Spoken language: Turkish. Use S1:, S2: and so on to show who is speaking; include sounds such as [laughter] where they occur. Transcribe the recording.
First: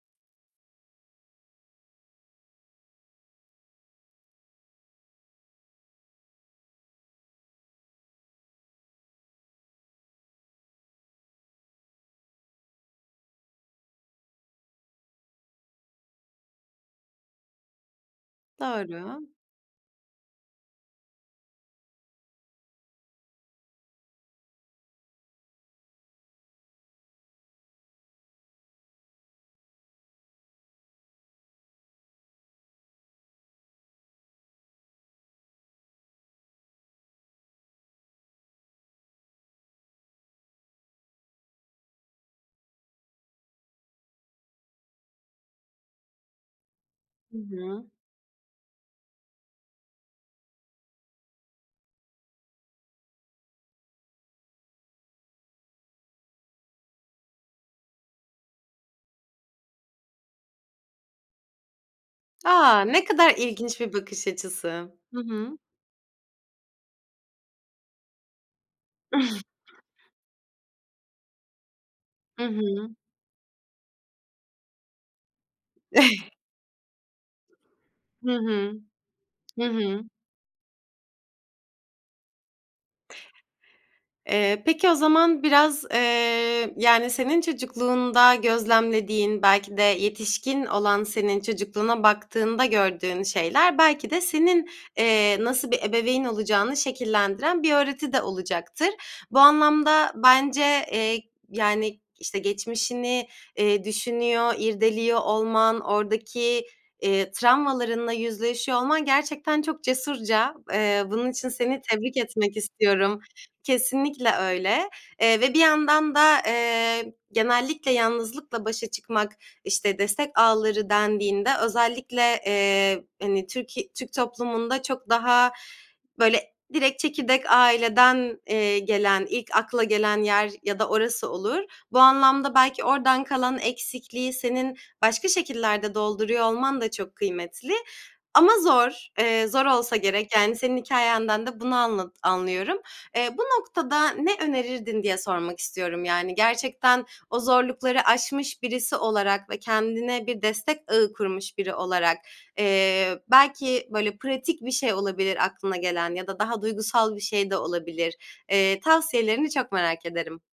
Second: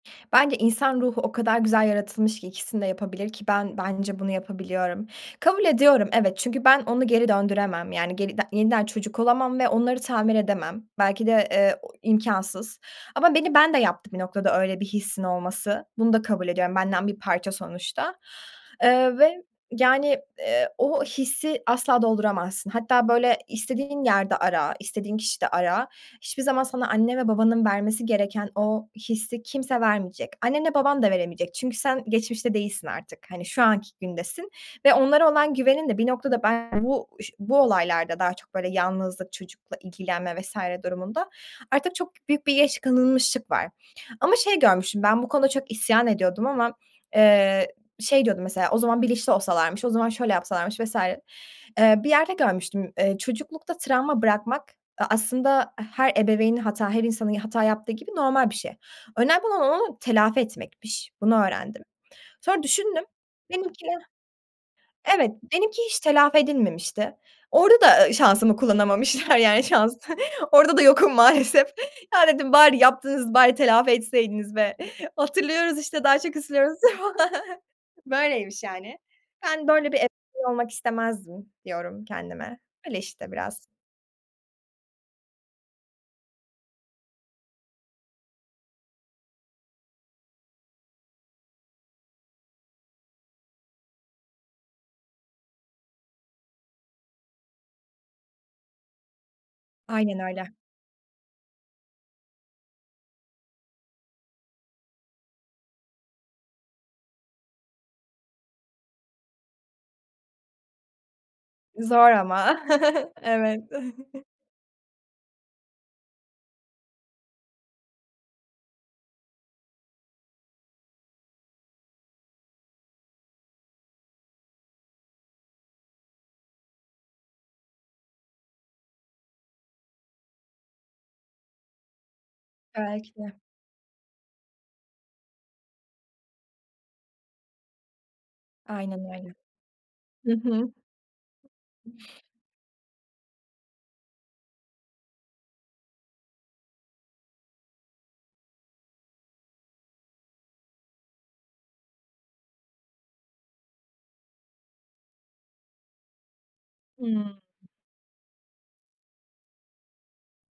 S1: Bence insan ruhu o kadar güzel yaratılmış ki ikisini de yapabilir ki ben bence bunu yapabiliyorum. Kabul ediyorum evet, çünkü ben onu geri döndüremem, yani, geri de yeniden çocuk olamam ve onları tamir edemem. Belki de, eee, o imkânsız. Ama beni ben de yaptı bir noktada öyle bir hissin olması. Bunu da kabul ediyorum, benden bir parça sonuçta, eee,
S2: Doğru.
S1: ve, yani, eee, o hissi asla dolduramazsın. Hatta, böyle, istediğin yerde ara, istediğin kişide ara, hiçbir zaman sana anne ve babanın vermesi gereken o hissi kimse vermeyecek. Annenle baban da veremeyecek çünkü sen geçmişte değilsin artık, hani, şu anki gündesin ve onlara olan güvenin de bir noktada ben bu ş bu olaylarda daha çok böyle yalnızlık, çocukla ilgilenme vs. durumunda artık çok büyük bir geç kalınmışlık var. Ama şey görmüştüm, ben bu konuda çok isyan ediyordum ama,
S2: Hı
S1: eee,
S2: hı.
S1: şey, diyordum mesela, "O zaman bilinçli olsalarmış, o zaman şöyle yapsalarmış vs." Eee, bir yerde görmüştüm, eee, çocuklukta travma bırakmak a aslında her ebeveyni hata, her insanın ya hata yaptığı gibi normal bir şey. Önemli olan onu telafi etmekmiş. Bunu öğrendim. Sonra
S2: A! Ne
S1: düşündüm,
S2: kadar ilginç
S1: benimki
S2: bir bakış açısı. Hı
S1: evet,
S2: hı.
S1: benimki hiç telafi edilmemişti. Orada da, eee, şansımı kullanamamışlar,
S2: [chuckles]
S1: yani, şans. Orada da yokum maalesef. Ya,
S2: I
S1: dedim, "Bari
S2: hı.
S1: yaptınız bari telafi etseydiniz be! Hatırlıyoruz işte daha çok
S2: [chuckles]
S1: üzülüyoruz." [chuckles]
S2: Hı
S1: Böyleymiş
S2: hı.
S1: yani.
S2: Hı
S1: "Ben böyle bir
S2: hı.
S1: e [unintelligible] olmak istemezdim." diyorum kendime. Öyle işte biraz.
S2: Eee, peki o zaman biraz, eee, yani, senin çocukluğunda gözlemlediğin, belki de yetişkin olan senin çocukluğuna baktığında gördüğün şeyler belki de senin, eee, nasıl bir ebeveyn olacağını şekillendiren bir öğreti de olacaktır. Bu anlamda
S1: Aynen öyle.
S2: bence, eee, yani, işte, geçmişini, eee, düşünüyor, irdeliyor olman, oradaki, eee, travmalarınla yüzleşiyor olman gerçekten çok cesurca. Eee, bunun için seni
S1: Zor
S2: tebrik etmek
S1: ama. [chuckles]
S2: istiyorum.
S1: Evet. [chuckles]
S2: Kesinlikle öyle, eee, ve bir yandan da, eee, genellikle yalnızlıkla başa çıkmak, işte, destek ağları dendiğinde özellikle, eee, hani, Türki Türk toplumunda çok daha böyle direkt çekirdek aileden, eee, gelen, ilk akla gelen yer ya da orası olur. Bu anlamda belki
S1: Belki
S2: oradan
S1: de.
S2: kalan eksikliği senin başka şekillerde dolduruyor olman da çok kıymetli. Ama
S1: Aynen
S2: zor,
S1: öyle.
S2: eee, zor olsa
S1: Hı
S2: gerek. Yani,
S1: hı.
S2: senin hikâyenden de bunu anla anlıyorum. Eee, bu noktada ne önerirdin diye sormak istiyorum. Yani, gerçekten o zorlukları aşmış birisi olarak ve kendine bir destek ağı kurmuş biri olarak, eee, belki böyle pratik bir şey olabilir aklına gelen ya da daha duygusal bir
S1: Hımm.
S2: şey de olabilir. Eee, tavsiyelerini çok merak ederim.